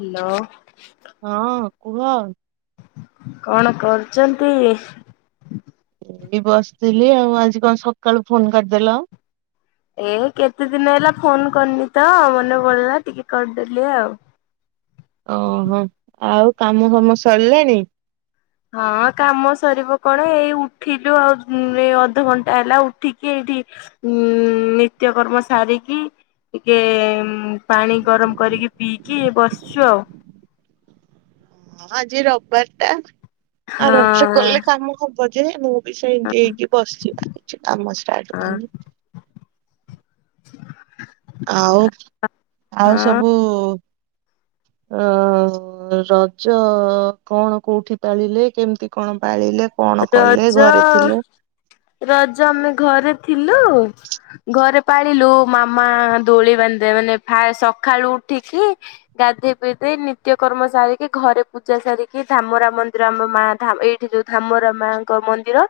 Hello. ହଁ, କୁହ। କଣ କରୁଚନ୍ତି? ଏ ବସିଥିଲି ଆଉ ଆଜି କଣ ସକାଳୁ ଫୋନ କରିଦେଲ। ଏ କେତେ ଦିନ ହେଲା ଫୋନ କରିନି ତ ମନେ ପଇଲା ଟିକେ କରିଦେଲି ଆଉ ଓହୋ। ଆଉ କାମ ଫାମ ସରିଲାଣି? ହଁ କାମ ସରିବ କଣ ଏଇ ଉଠିଲୁ ଆଉ ଏ ଅଧଘଣ୍ଟା ହେଲା ଉଠିକି ଏଇଠି ଉଁ ନିତ୍ୟକର୍ମ ସାରିକି ଟିକେ ପାଣି ଗରମ କରିକି ପିଇକି ବସିଛୁ ଆଉ। ଆଜି ରବିବାର ଟା ଆରାମ ସେ କଲେ ହଁ କାମ ହବ ଯେ ମୁ ବି ସେମତି ହେଇକି ବସଚି କିଛି କାମ ଷ୍ଟାର୍ଟ ହଁ କରିନି ଆଉ ଆଉ ହଁ ସବୁ ଅ ରଜ କଣ କୋଉଠି ପାଳିଲେ କେମିତି କଣ ପାଳିଲେ? କଣ କଲେ ରଜ ଘରେ ଥିଲେ? ରଜ ଆମେ ଘରେ ଥିଲୁ ଘରେ ପାଳିଲୁ ମାମା ଦୋଳି ବାନ୍ଧଦେବେ ମାନେ ଫା ସକାଳୁ ଉଠିକି ଗାଧୋଇ ପିଧେଇ ନିତ୍ୟକର୍ମ ସାରିକି ଘରେ ପୂଜା ସାରିକି ଧାମରା ମନ୍ଦିର ଆମ ମା ଧା ଏଇଠି ଯୋଉ ଧାମରା ମାଙ୍କ ମନ୍ଦିର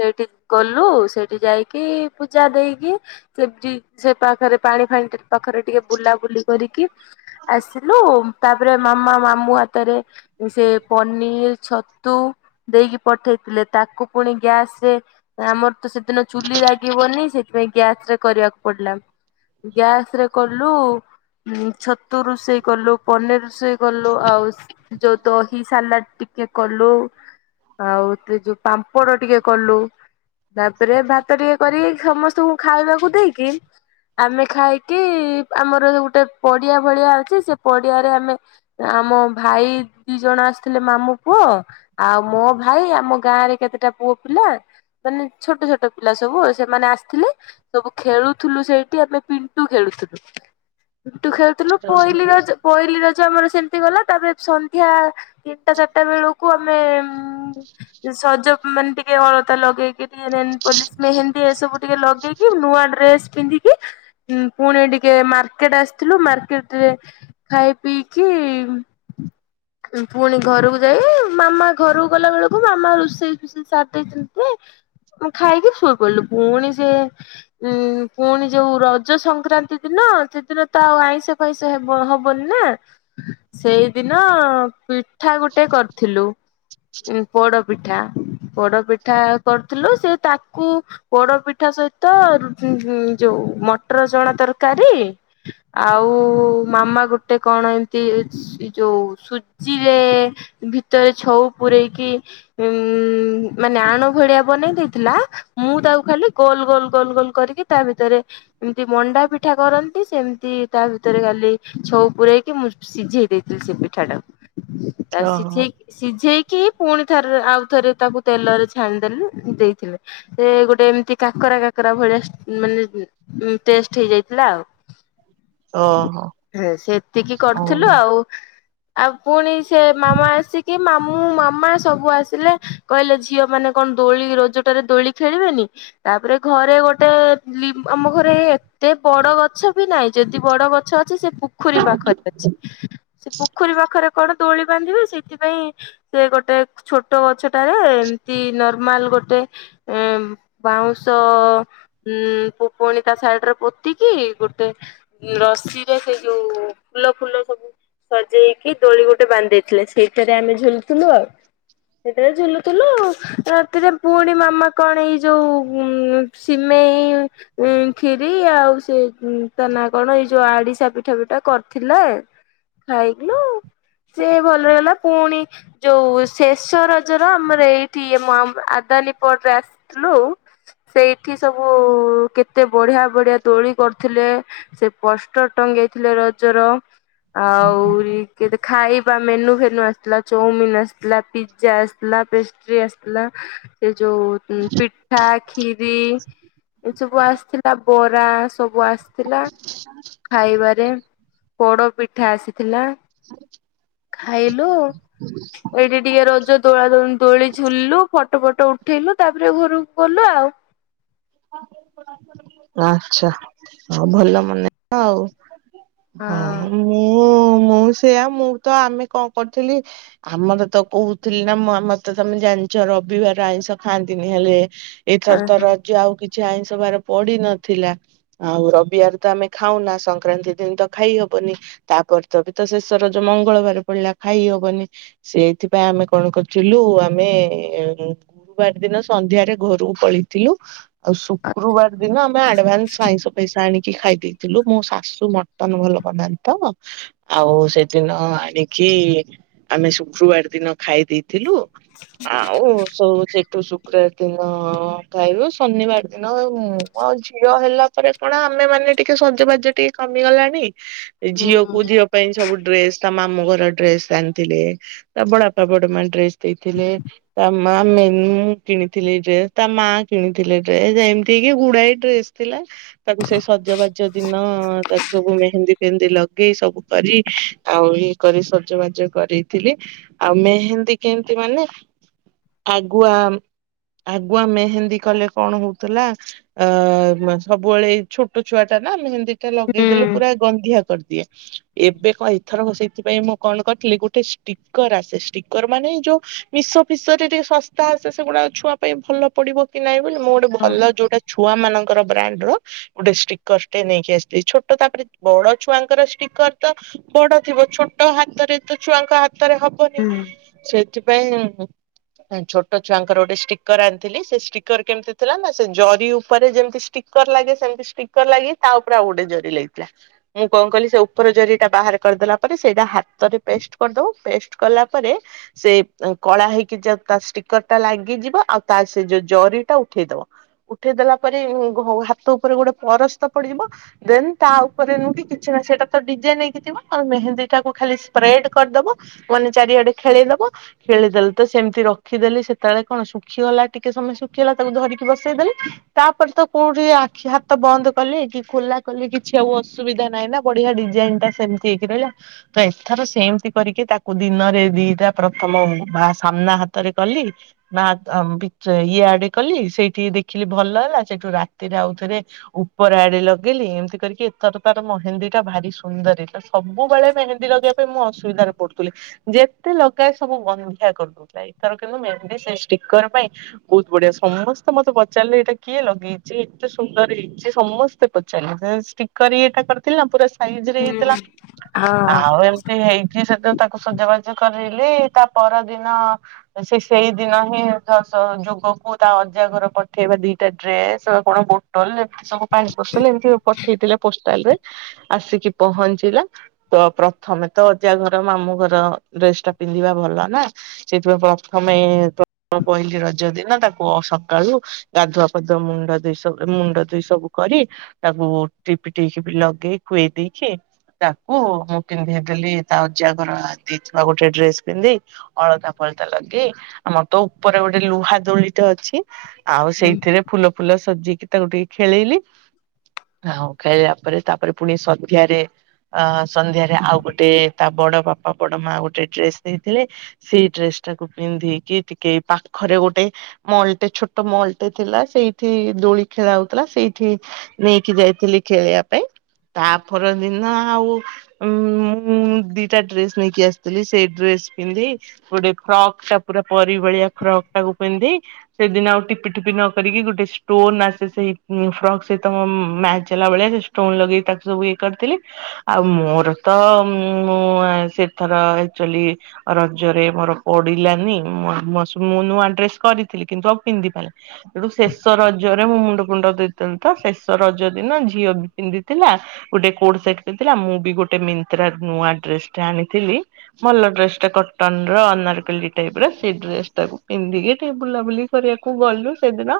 ସେଇଠି ଗଲୁ ସେଇଠି ଯାଇକି ପୂଜା ଦେଇକି [unintelligible] ସେ ପାଖରେ ପାଣି ଫାଣି ପାଖରେ ଟିକେ ବୁଲାବୁଲି କରିକି ଆସିଲୁ ତାପରେ ମାମା ମାମୁ ହାତରେ ସେ ପନିର ଛତୁ ଦେଇକି ପଠେଇଥିଲେ ତାକୁ ପୁଣି ଗ୍ୟାସ ରେ ଆମର ତ ସେଦିନ ଚୁଲି ଲାଗିବନି ସେଥିପାଇଁ ଗ୍ୟାସ ରେ କରିବାକୁ ପଡିଲା। ଗ୍ୟାସ ରେ କଲୁ। ହୁଁ ଛତୁ ରୋଷେଇ କଲୁ ପନର ରୋଷେଇ କଲୁ ଆଉ ଯୋଉ ତହି ସାଲାଡ ଟିକେ କଲୁ। ଆଉ ତ ଯୋଉ ପାମ୍ପଡ ଟିକେ କଲୁ। ତାପରେ ଭାତ ଟିକେ କରି ସମସ୍ତଙ୍କୁ ଖାଇବାକୁ ଦେଇକି। ଆମେ ଖାଇକି ଆମର ଗୋଟେ ପଡିଆ ଭଳିଆ ଅଛି ସେ ପଡିଆରେ ଆମେ ଆମ ଭାଇ ଦି ଜଣ ଆସିଥିଲେ ମାମୁ ପୁଅ। ଆଉ ମୋ ଭାଇ ଆମ ଗାଁ ରେ କେତେଟା ପୁଅ ପିଲା। ମାନେ ଛୋଟ ଛୋଟ ପିଲା ସବୁ ସେମାନେ ଆସିଥିଲେ। ସବୁ ଖେଳୁଥିଲୁ ସେଇଠି ଆମେ ପିଣ୍ଟୁ ଖେଳୁଥିଲୁ ପିଣ୍ଟୁ ଖେଳୁ। [inaudible] ପହଲି ରଜ। ପହିଲିି ରଜ ଆମର ସେମିତି ଗଲା ତାପରେ ସନ୍ଧ୍ୟା ତିନିଟା ଚାରିଟା ବେଳକୁ ଆମେ ସଜ ମାନେ ଟିକେ ଅଳତା ଲଗେଇକି ଟିକେ ନେଲ ପଲିସ ମେହେନ୍ଦୀ ଏ ସବୁ ଟିକେ ଲଗେଇକି। ନୂଆ ଡ୍ରେସ ପିନ୍ଧିକି ପୁଣି ଟିକେ ମାର୍କେଟ ଆସିଥିଲୁ ମାର୍କେଟରେ। ଖାଇ ପିଇକି ପୁଣି ଘରକୁ ଯାଇ ମାମା। ଘରକୁ ଗଲା ବେଳକୁ ମାମା ରୋଷେଇ ଫୋଷେଇ ସାର ଦେଇଛନ୍ତି। ମୁଁ ଖାଇକି ସୋଇ ପାଇଲି ପୁଣି ସେ ଉଁ ପୁଣି ଯୋଉ ରଜ ସଂକ୍ରାନ୍ତି ଦିନ ସେଦିନ ତ ଆଉ ଆଇଁଷ ପଇସ ହେବ ହବନି ନା ସେଇ ସେଦିନ ପିଠା ଗୋଟେ କରିଥିଲୁ। ଉଁ ପୋଡପିଠା ପୋଡପିଠା କରଥିଲୁ ସେ ତାକୁ ପୋଡ ପିଠା ସହିତ ଯୋଉ ମଟର ଚଣା ତରକାରୀ। ଆଉ ମାମା ଗୋଟେ କଣ ଏମତି ଯୋଉ ସୁ ସିଏ ଭିତରେ ଛଉ ପୂରେଇକି ଉଁ ମାନେ ଆଣ ଭଳିଆ ବନେଇ ଦେଇଥିଲା। ମୁଁ ତାକୁ ଖାଲି ଗୋଲ ଗୋଲ ଗୋଲ ଗୋଲ କରିକି ତା ଭିତରେ। ଯେମିତି ମଣ୍ଡା ପିଠା କରନ୍ତି ସେମିତି ତା ଭିତରେ କାଲି ଛଉ ପୂରେଇକି ମୁ ସିଝେଇ ଦେଇଥିଲି ସେ ପିଠା ଟାକୁ ତା ଓହୋ ସିଝେଇ ସିଝେଇକି କି ପୁଣି ଥରେ ଆଉ ଥରେ ତାକୁ ତେଲରେ ଛାଣିଦେଲେ ଦେଇଥିଲେ। ସେ ଗୋଟେ ଏମିତି କାକରା କାକରା ଭଳିଆ ମାନେ ଟେଷ୍ଟ ହେଇଯାଇଥିଲା ଆଉ। ଓହୋ ସେତିକି କରିଥିଲୁ ଓହୋ ଆଉ। ଆଉ ପୁଣି ସେ ମାମା ଆସିକି ମାମୁ। ମାମା ସବୁ ଆସିଲେ କହିଲେ ଝିଅ ମାନେ କଣ ଦୋଳି ରୋଜଟାରେ ଦୋଳି ଖେଳିବେନି। ତାପରେ ଘରେ ଗୋଟେ ଲି ଆମ ଘରେ ଏତେ ବଡ ଗଛ ବି ନାହିଁ ଯଦି ବଡ ଗଛ ଅଛି ସେ ପୋଖରୀ ପାଖରେ ଅଛି। ସେ ପୋଖରୀ ପାଖରେ କଣ ଦୋଳି ବାନ୍ଧିବେ ସେଇଥିପାଇଁ। ସେ ଗୋଟେ ଛୋଟ ଗଛଟାରେ ଏମତି ନର୍ମାଲ ଗୋଟେ ଏଁ ବାଉଁଶ ହୁଁ ପ ପୁଣି ତା ସାଇଡରେ ପୋତି କି ଗୋଟେ ରସିରେ ସେଇ ଯୋଉ ଫୁଲ ଫୁଲ ସବୁ ସଜେଇକି ଦୋଳି ଗୋଟେ ବାନ୍ଧ ଦେଇଥିଲେ ସେଇଠାରେ ଆମେ ଝୁଲୁଥିଲୁ ଆଉ। ସେତେବେଳେ ଝୁଲୁଥିଲୁ ରାତିରେ ପୁଣି ମାମା କଣ ଏଇ ଯୋଉ ଉଁ ସିମେଇ ଉଁ କ୍ଷିରି ଆଉ ସେ ତା ନା କଣ ଏଇ ଯୋଉ ଆଡିଶା ପିଠା ପିଠା କରିଥିଲା। ଖାଇକଲୁ ସିଏ ଭଲରେଗଲା ପୁଣି ଯୋଉ ଶେଷ ରଜ ର ଆମର ଏଇଠି ଆଦାନୀପଡରେ ଆସିଥିଲୁ। ସେଇଠି ସବୁ କେତେ ବଢିଆ ବଢିଆ ଦୋଳି କରିଥିଲେ। ସେ ପୋଷ୍ଟ ଟଙ୍ଗେଇଥିଲେ ରଜର। ଆହୁରି କେତେ ଖାଇବା ମେନୁ ଫେନୁ ଆସିଥିଲା ଚଉ ମିିନ ଆସିଥିଲା ପିଜ୍ଜା ଆସିଥିଲା ପେଷ୍ଟ୍ରି ଆସିଥିଲା। ସେ ଯୋଉ ପିଠା ଖିରି ଏ ସବୁ ଆସିଥିଲା ବରା। ସବୁ ଆସିଥିଲା ଖାଇବାରେ ପୋଡ଼ ପିଠା ଆସିଥିଲା। [unintelligible] ଖାଇଲୁ ଏଇଠି ଟିକେ ରଜ ଦୋଳା ଦୋଲ୍ ଦୋଳି ଝୁଲିଲୁ ଫଟୋ ଫଟ ଉଠେଇଲୁ ତାପରେ ଘରକୁ ଗଲୁ ଆଉ ଆଚଛା ହ ଭଲ ମନେ ଆଉ ହଁ। ମୁଁ ମୁଁ ସେଆ ମୁଁ ତ ଆମେ କଣ କରିଥିଲି। ଆମର ତ କହୁଥିଲି ନା ମୁଁ ଆମର ତ ତମେ ଜାଣିଛ ରବିବାର ଆଇଁଷ ଖାଆନ୍ତିନି ହେଲେ ଏଥର ତ ହଁ ରଜ ଆଉ କିଛି ଆଇଁଷ ବାର ପଡି ନଥିଲା। ଆଉ ରବିବାର ତ ଆମେ ଖାଉନା ସଂକ୍ରାନ୍ତି ଦିନ ତ ଖାଇ ହବନି। ତାପରେ ତ ବି ତ ଶେଷ ରଜ ମଙ୍ଗଳବାର ପଡିଲା ଖାଇ ହବନି। ସେଇଥିପାଇଁ ଆମେ କଣ କରିଥିଲୁ ଆମେ ଗୁରୁବାର ଦିନ ସନ୍ଧ୍ୟାରେ ଘରକୁ ପଳେଇଥିଲୁ। ଆଉ ଶୁକ୍ରବାର ଦିନ ଆମେ ଆଡଭାନ୍ସ ଆଇଁଷ ପଇସା ଆଣିକି ଖାଇଦେଇ ଥିଲୁ ମୋ ଶାଶୁ ମଟନ ଭଲ ପାଉନାହାନ୍ତି ତ। ଆଉ ସେଦିନ ଆଣିକି ଆମେ ଶୁକ୍ରବାର ଦିନ ଖାଇ ଦେଇ ଥିଲୁ ଆଉ ସବୁ ସେ ଠୁ ଶୁକ୍ରବାର ଦିନ ଖାଇବୁ ଶନିବାର ଦିନ ମୋ ଝିଅ ହେଲା ପରେ କଣ ଆମେ ମାନେ ଟିକେ ସଜବାଜ ଟିକେ କମିଗଲାଣି। ଝିଅକୁ ଝିଅ ପାଇଁ ସବୁ ଡ୍ରେସ ତା ମାମୁ ଘର ଡ୍ରେସ ଆଣିଥିଲେ। ତା ବଡାପା ବଡମାଆ ଡ୍ରେସ ଦେଇଥିଲେ। ତା ମା ମେନୁ କିଣିଥିଲେ ଡ୍ରେସ୍ ତା ମା କିଣିଥିଲେ ଡ୍ରେସ୍ ଏମିତି କି ଗୁଡାଏ ଡ୍ରେସ ଥିଲା। ତାକୁ ସେଇ ସଜବାଜ ଦିନ ତାକୁ ସବୁ ମେହେନ୍ଦି ଫେହେନ୍ଦି ଲଗେଇ ସବୁ କରି ଆଉ ଇଏ କରି ସଜବାଜ କରିଥିଲି ଆଉ ମେହେନ୍ଦୀ କେମିତି ମାନେ ଆଗୁଆ ଆଗୁଆ ମେହେନ୍ଦୀ କଲେ କଣ ହଉଥିଲା ଅ ସବୁବେଳେ ଏଇ ଛୋଟ ଛୁଆଟା ନା ମେହେନ୍ଦୀ ତାର ହଁ ଲଗେଇଦେଲେ ହଁ ପୁରା ଗନ୍ଧିଆ କରିଦିଏ ଏବେ କ ଏଥର ସେଇଥିପାଇଁ ମ କଲ୍ କରିଥିଲି ଗୋଟେ ଷ୍ଟିକର ଆସେ ଷ୍ଟିକର ମାନେ ଯୋଉ ମିଶ ଫିସରେ ଟିକେ ଶସ୍ତା ଆସେ ସେଗୁଡା ଛୁଆ ପାଇଁ ଭଲ ପଡିବ କି ନାଇଁ ବୋଲି ମୁଁ ଗୋଟେ ଭଲ ଯୋଉଟା ଛୁଆ ମାନଙ୍କର ବ୍ରାଣ୍ଡର ଗୋଟେ ଷ୍ଟିକର ଟେ ନେଇକି ଆସିଥିଲି ଛୋଟ ତାପରେ ବଡ ଛୁଆଙ୍କର ଷ୍ଟିକର ତ ବଡ ଥିବ ଛୋଟ ହାତରେ ତ ଛୁଆଙ୍କ ହାତରେ ହବନି ସେଥିପାଇଁ ଛୋଟ ଛୁଆଙ୍କର ଗୋଟେ ଷ୍ଟିକର ଆଣିଥିଲି ସେ ଷ୍ଟିକର କେମିତି ଥିଲା ନା ସେ ଜରି ଉପରେ ଯେମିତି ଷ୍ଟିକର ଲାଗେ ସେମିତି ଷ୍ଟିକର ଲାଗି ତା ଉପରେ ଆଉ ଗୋଟେ ଜରି ଲାଇଥିଲା। ମୁଁ କଣ କଲିି ସେ ଉପର ଜରିଟା ବାହାର କରିଦେଲା ପରେ ସେଇଟା ହାତରେ ପେଷ୍ଟ କରିଦବ ପେଷ୍ଟ କଲା ପରେ ସେ କଳା ହେଇକି ଯ ତା ଷ୍ଟିକର ଟା ଲାଗିଯିବ ଆଉ ତା ସେ ଯୋଉ ଜରି ଟା ଉଠେଇଦବ। ଉଠେଇଦଲା ପରେ ହାତ ଉପରେ ଗୋଟେ ପରସ୍ତ ପଡିଯିବ। ଦେନ୍ ତା ଉପରେ ନୁ କି କିଛି ନା ସେଇଟା ତ ଡିଜାଇନ ହେଇକି ଥିବ ଆ ମେହେନ୍ଦୀ ଟାକୁ ଖାଲି ସ୍ପ୍ରେଡ କରିଦବ। ମାନେ ଚାରିଆଡେ ଖେଳେଇଦବ। ଖେଳିଦେଲି ତ ସେମିତି ରଖିଦେଲି ସେତେବେଳେ କଣ ଶୁଖିଗଲା ଟିକେ ସମୟ ଶୁଖିଗଲା ତାକୁ ଧରିକି ବସେଇଦେଲି। ତାପରେ ତ କୋଉଠି ଆଖି ହାତ ବନ୍ଦ କଲି କି ଖୋଲା କଲି କି ଛିଉ ଅସୁବିଧା ନାହିଁ ନା ବଢିଆ ଡିଜାଇନ ଟା ସେମତି ହେଇକି ରହିଲା। ତ ଏଥର ସେମିତି କରିକି ତାକୁ ଦିନରେ ଦିଟା ପ୍ରଥମ ବା ସାମ୍ନା ହାତରେ କଲି। ମା [unintelligible] ଏଆଡେ କଲି ସେଇଠି ଦେଖିଲି ଭଲ ହେଲା ସେଇଠୁ ରାତିରେ ଆଉଥରେ ଉପର ଆଡେ ଲଗେଇଲି ଏମିତି କରିକି ଏଥର ତାର ମହେନ୍ଦୀ ଟା ଭାରି ସୁନ୍ଦର ହେଇଥିଲା। ସବୁବେଳେ ମେହେନ୍ଦୀ ଲଗେଇବା ପାଇଁ ମୁଁ ଅସୁବିଧାରେ ପଡୁଥିଲି। ଯେତେ ଲଗାଏ ସବୁ ଗନ୍ଧିଆ କରିଦଉଥିଲା ଏଥର କିନ୍ତୁ ମେହେନ୍ଦୀ ସେ ଷ୍ଟିକର ପାଇଁ ବହୁତ ବଢିଆ ସମସ୍ତେ ମତେ [unintelligible] ପଚାରିଲେ ଏଇଟା କିଏ ଲଗେଇଛି ଏତେ ସୁନ୍ଦର ହେଇଛି ସମସ୍ତେ ପଚାରିଲେ ସେ ଷ୍ଟିକର ଇଏ ଟା କର ଥିଲି ନା ପୁରା ସାଇଜରେ ହେଇଥିଲା ହଁ ଆଉ ଏମତି ତି ହେଇକି ସେଦିନ ତାକୁ ସଜାବାଜ କରେଇଲି ତା ପରଦିନ ସେ ସେଇଦିନ ହିଁ ତା ତ ଯୋଗକୁ ତା ଅଜା ଘର ପ ପଠେଇବେ ଦିଟା ଡ୍ରେସ ଆଉ କଣ ବୋଟଲ ଏମତି ସବୁ ପାଣି ବୋଟଲ ଏମିତି ପଠେଇଥିଲେ ପୋଷ୍ଟାଲରେ। ଆସିକି ପହଞ୍ଚିଲା। ତ ପ୍ରଥମେ ତ ଅଜାଘର ମାମୁଁଘର ଡ୍ରେସଟା ପିନ୍ଧିବା ଭଲ ନା। ସେଥିପାଇଁ ପ୍ରଥମେ ପହିଲି ରଜ ଦିନ ତାକୁ ସକାଳୁ ଗାଧୁଆ ପାଧୁଆ ମୁଣ୍ଡ ଦେଇ ସବୁ ମୁଣ୍ଡ ଧୋଇ ସବୁ କରି ତାକୁ ଟିପି ଟିପିକି ଲଗେଇ ଖୁଏଇ ଦେଇକି ତାକୁ ମୁଁ ପିନ୍ଧେଇ ଦେଲି ତା ଅଜାଘର ଦେଇଥିବା ଗୋଟେ ଡ୍ରେସ ପିନ୍ଧେଇ ଅଳତା ଫଳତା ଲଗେଇ ଆମର ତୋ ଉପରେ ଗୋଟେ ଲୁହା ଦୋଳିଟେ ଅଛି। ଆଉ ସେଇଥିରେ ଫୁଲ ଫୁଲ ସଜେଇକି ତାକୁ ଟିକେ ଖେଳେଇଲି। ଆଉ ଖେଳିଲା ପରେ ତାପରେ ପୁଣି ସନ୍ଧ୍ୟାରେ ଅ ସନ୍ଧ୍ୟାରେ ଆଉ ଗୋଟେ ତା ବଡ ବାପା ବଡ ମା ଗୋଟେ ଡ୍ରେସ ଦେଇଥିଲେ। ସେଇ ଡ୍ରେସ ଟାକୁ ପିନ୍ଧେଇକି ଟିକେ ପାଖରେ ଗୋଟେ ମଲଟେ ଛୋଟ ମଲଟେ ଥିଲା ସେଇଠି ଦୋଳି ଖେଳା ହଉଥିଲା ସେଇଠି ନେଇକି ଯାଇଥିଲି ଖେଳିବା ପାଇଁ ତାପ ଦିନ ଆଉ ଉ ମୁଁ ଦିଟା ଡ୍ରେସ ନେଇକି ଆସିଥିଲି ସେଇ ଡ୍ରେସ ପିନ୍ଧେଇ ଗୋଟେ ଫ୍ରକ୍ ଟା ପୁରା ପରି ଭଳିଆ ଫ୍ରକ୍ ଟାକୁ ପିନ୍ଧେଇ ସେଦିନ ଟିପି ଟିପି ନ କରିକି ଗୋଟେ ଷ୍ଟୋନ ଆସେ ସେଇ ଫ୍ରକ୍ ସହିତ ମ୍ୟାଚ ହେଲାଭଳିଆ ସେ ଷ୍ଟୋ ଷ୍ଟୋନ୍ ଲଗେଇ ତାକୁ ସବୁ ଇଏ କରିଦେଲି। ଆଉ ମୋର ତ ମୁଁ ସେଥର ଆକଚୁଆଲି ରଜରେ ମୋର ପଡିଲାନି ମୁ ଆଉ ମୁଁ ନୂଆ ଡ୍ରେସ୍ କରିଥିଲି କିନ୍ତୁ ଆଉ ପିନ୍ଧି ପାରିଲିନି। ସେଠୁ ଶେଷ ରଜରେ ମୁଁ ମୁଣ୍ଡ ଫୁଣ୍ଡ ଧୋଇଥିଲି ତ ଶେଷ ରଜ ଦିନ ଝିଅ ବି ପିନ୍ଧିଥିଲା। ଗୋଟେ କୋଡ ସେଟ ପିନ୍ଧଥିଲା ମୁଁ ବି ଗୋଟେ ମେନ୍ତ୍ରାରୁ ନୂଆ ଡ୍ରେସଟେ ଆଣିଥିଲି। ଭଲ ଡ୍ରେସଟେ କଟନର ଅନାରକଲି ଟାଇପର ସେ ଡ୍ରେସ୍ ଟାକୁ ପିନ୍ଧିକି ଟିକେ ବୁଲାବୁଲି କରିବାକୁ ଗଲୁ ସେଦିନ।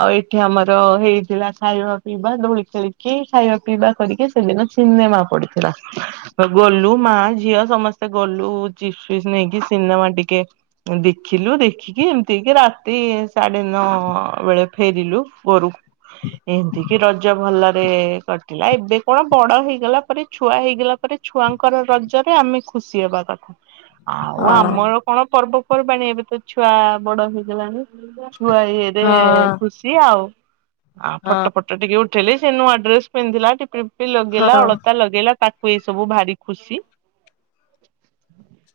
ଆଉ ଏଇଠି ଆମର ହେଇଥିଲା ଖାଇବା ପିଇବା ଦୋଳି ଖେଳିକି ଖାଇବା ପିଇବା କରିକି ସେଦିନ ଚିିନେମା ପଡିଥିଲା। ଗଲୁ ମା ଝିଅ ସମସ୍ତେ ଗଲୁ ଚିସ୍ ଫିସ୍ ନେଇକି ସିନେମା ଟିକେ ଦେଖିଲୁ ଦେଖିକି ଏମିତି କି ରାତି ସାଢେ ନଅ ବେଳେ ଫେରିଲୁ ଘରକୁ। ଏମିତି କିି ରଜ ଭଲରେ କଟିଲା ଏବେ କଣ ବଡ ହେଇଗଲା ପରେ ଛୁଆ ହେଇଗଲା ପରେ ଛୁଆଙ୍କର ରଜରେ ଆମେ ଖୁସି ହବା କଥା। ଆଉ ଆମର କଣ ପର୍ବପର୍ବାଣି ଏବେ ତ ଛୁଆ ବଡ ହେଇଗଲାଣି ଛୁଆ ଏ ଏବେ ଖୁସି ଆଉ ଫଟ ଫଟ ଫଟ ଟିକେ ଉଠେଇଲି ସେ ନୂଆ ଡ୍ରେସ ପିନ୍ଧିଲା ଟିିପି ଟିପି ଟିକେ ଲଗେଇଲା ଅଳତା ଲଗେଇଲା। ତାକୁ ଏ ସବୁ ଭାରି ଖୁସି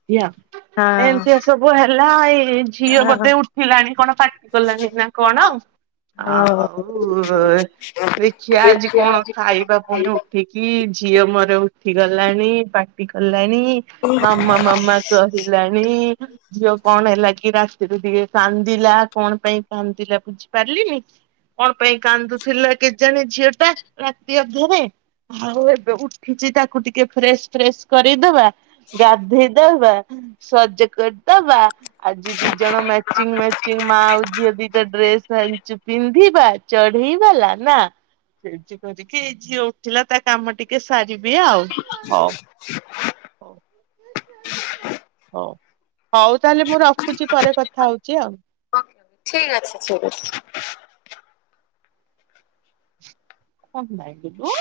ଧ୍ୟା ଏମିତିଆ ସବୁ ହେଲା ଏଇ ଝିଅ ହଁ। ବୋଧେ ଉଠ ଉଠିଲାଣି କଣ ପାଟି କଲାଣି ନା କଣ ଆଉ। ଆଉ ଦେଖିବା ଠିକ ଆଜି କଣ ଅଛି ଖାଇବା ପୁଣି ଉଠ ଉଠିକି ଝିଅ ମୋର ଉଠି ଗଲାଣି ପାଟି କଲାଣି ମାମା ମାମା କହିଲାଣି ଝିଅ କଣ ହେଲା କି ରାତିରୁ ଟିକେ କାନ୍ଦିଲା କଣ ପାଇଁ କାନ୍ଦିଲା ବୁଝିପାରିଲିନି। କଣ ପାଇଁ କାନ୍ଦୁଥିଲା କେଜାଣି ଝିଅଟା ରାତି ଅଧରେ। ଆଉ ଏବେ ଉଠିଛି ତାକୁ ଟିକେ ଫ୍ରେଶ ଫ୍ରେଶ କରେଇଦବା। ଗାଧେଇ ଦବା ସଜ କରିଦବା ଆଜି ଦିଜଣ ମା ମ୍ୟାଚିଂ ମା ଆଉ ଝିଅ ଦିଟା ଡ୍ରେସ ଆଣିଛୁ ପିନ୍ଧିବା ଚଢେଇବାଲା ନା। ହ କରିକି ଏ ଝିଅ ଉଠିଲା ତା କାମ ଟିକେ ସାରିବି ଆଉ ହଉ। ହଉ [inaudible] ହଉ ହଉ ତାହେଲେ ମୁଁ ରଖୁଛି ପରେ କଥା ହଉଛି ଆଉ। ଓକେ ଓକେ ଠିକ୍ ଅଛି ଠିକ ଅଛି। କଣ ନାଇଁ ଲୁ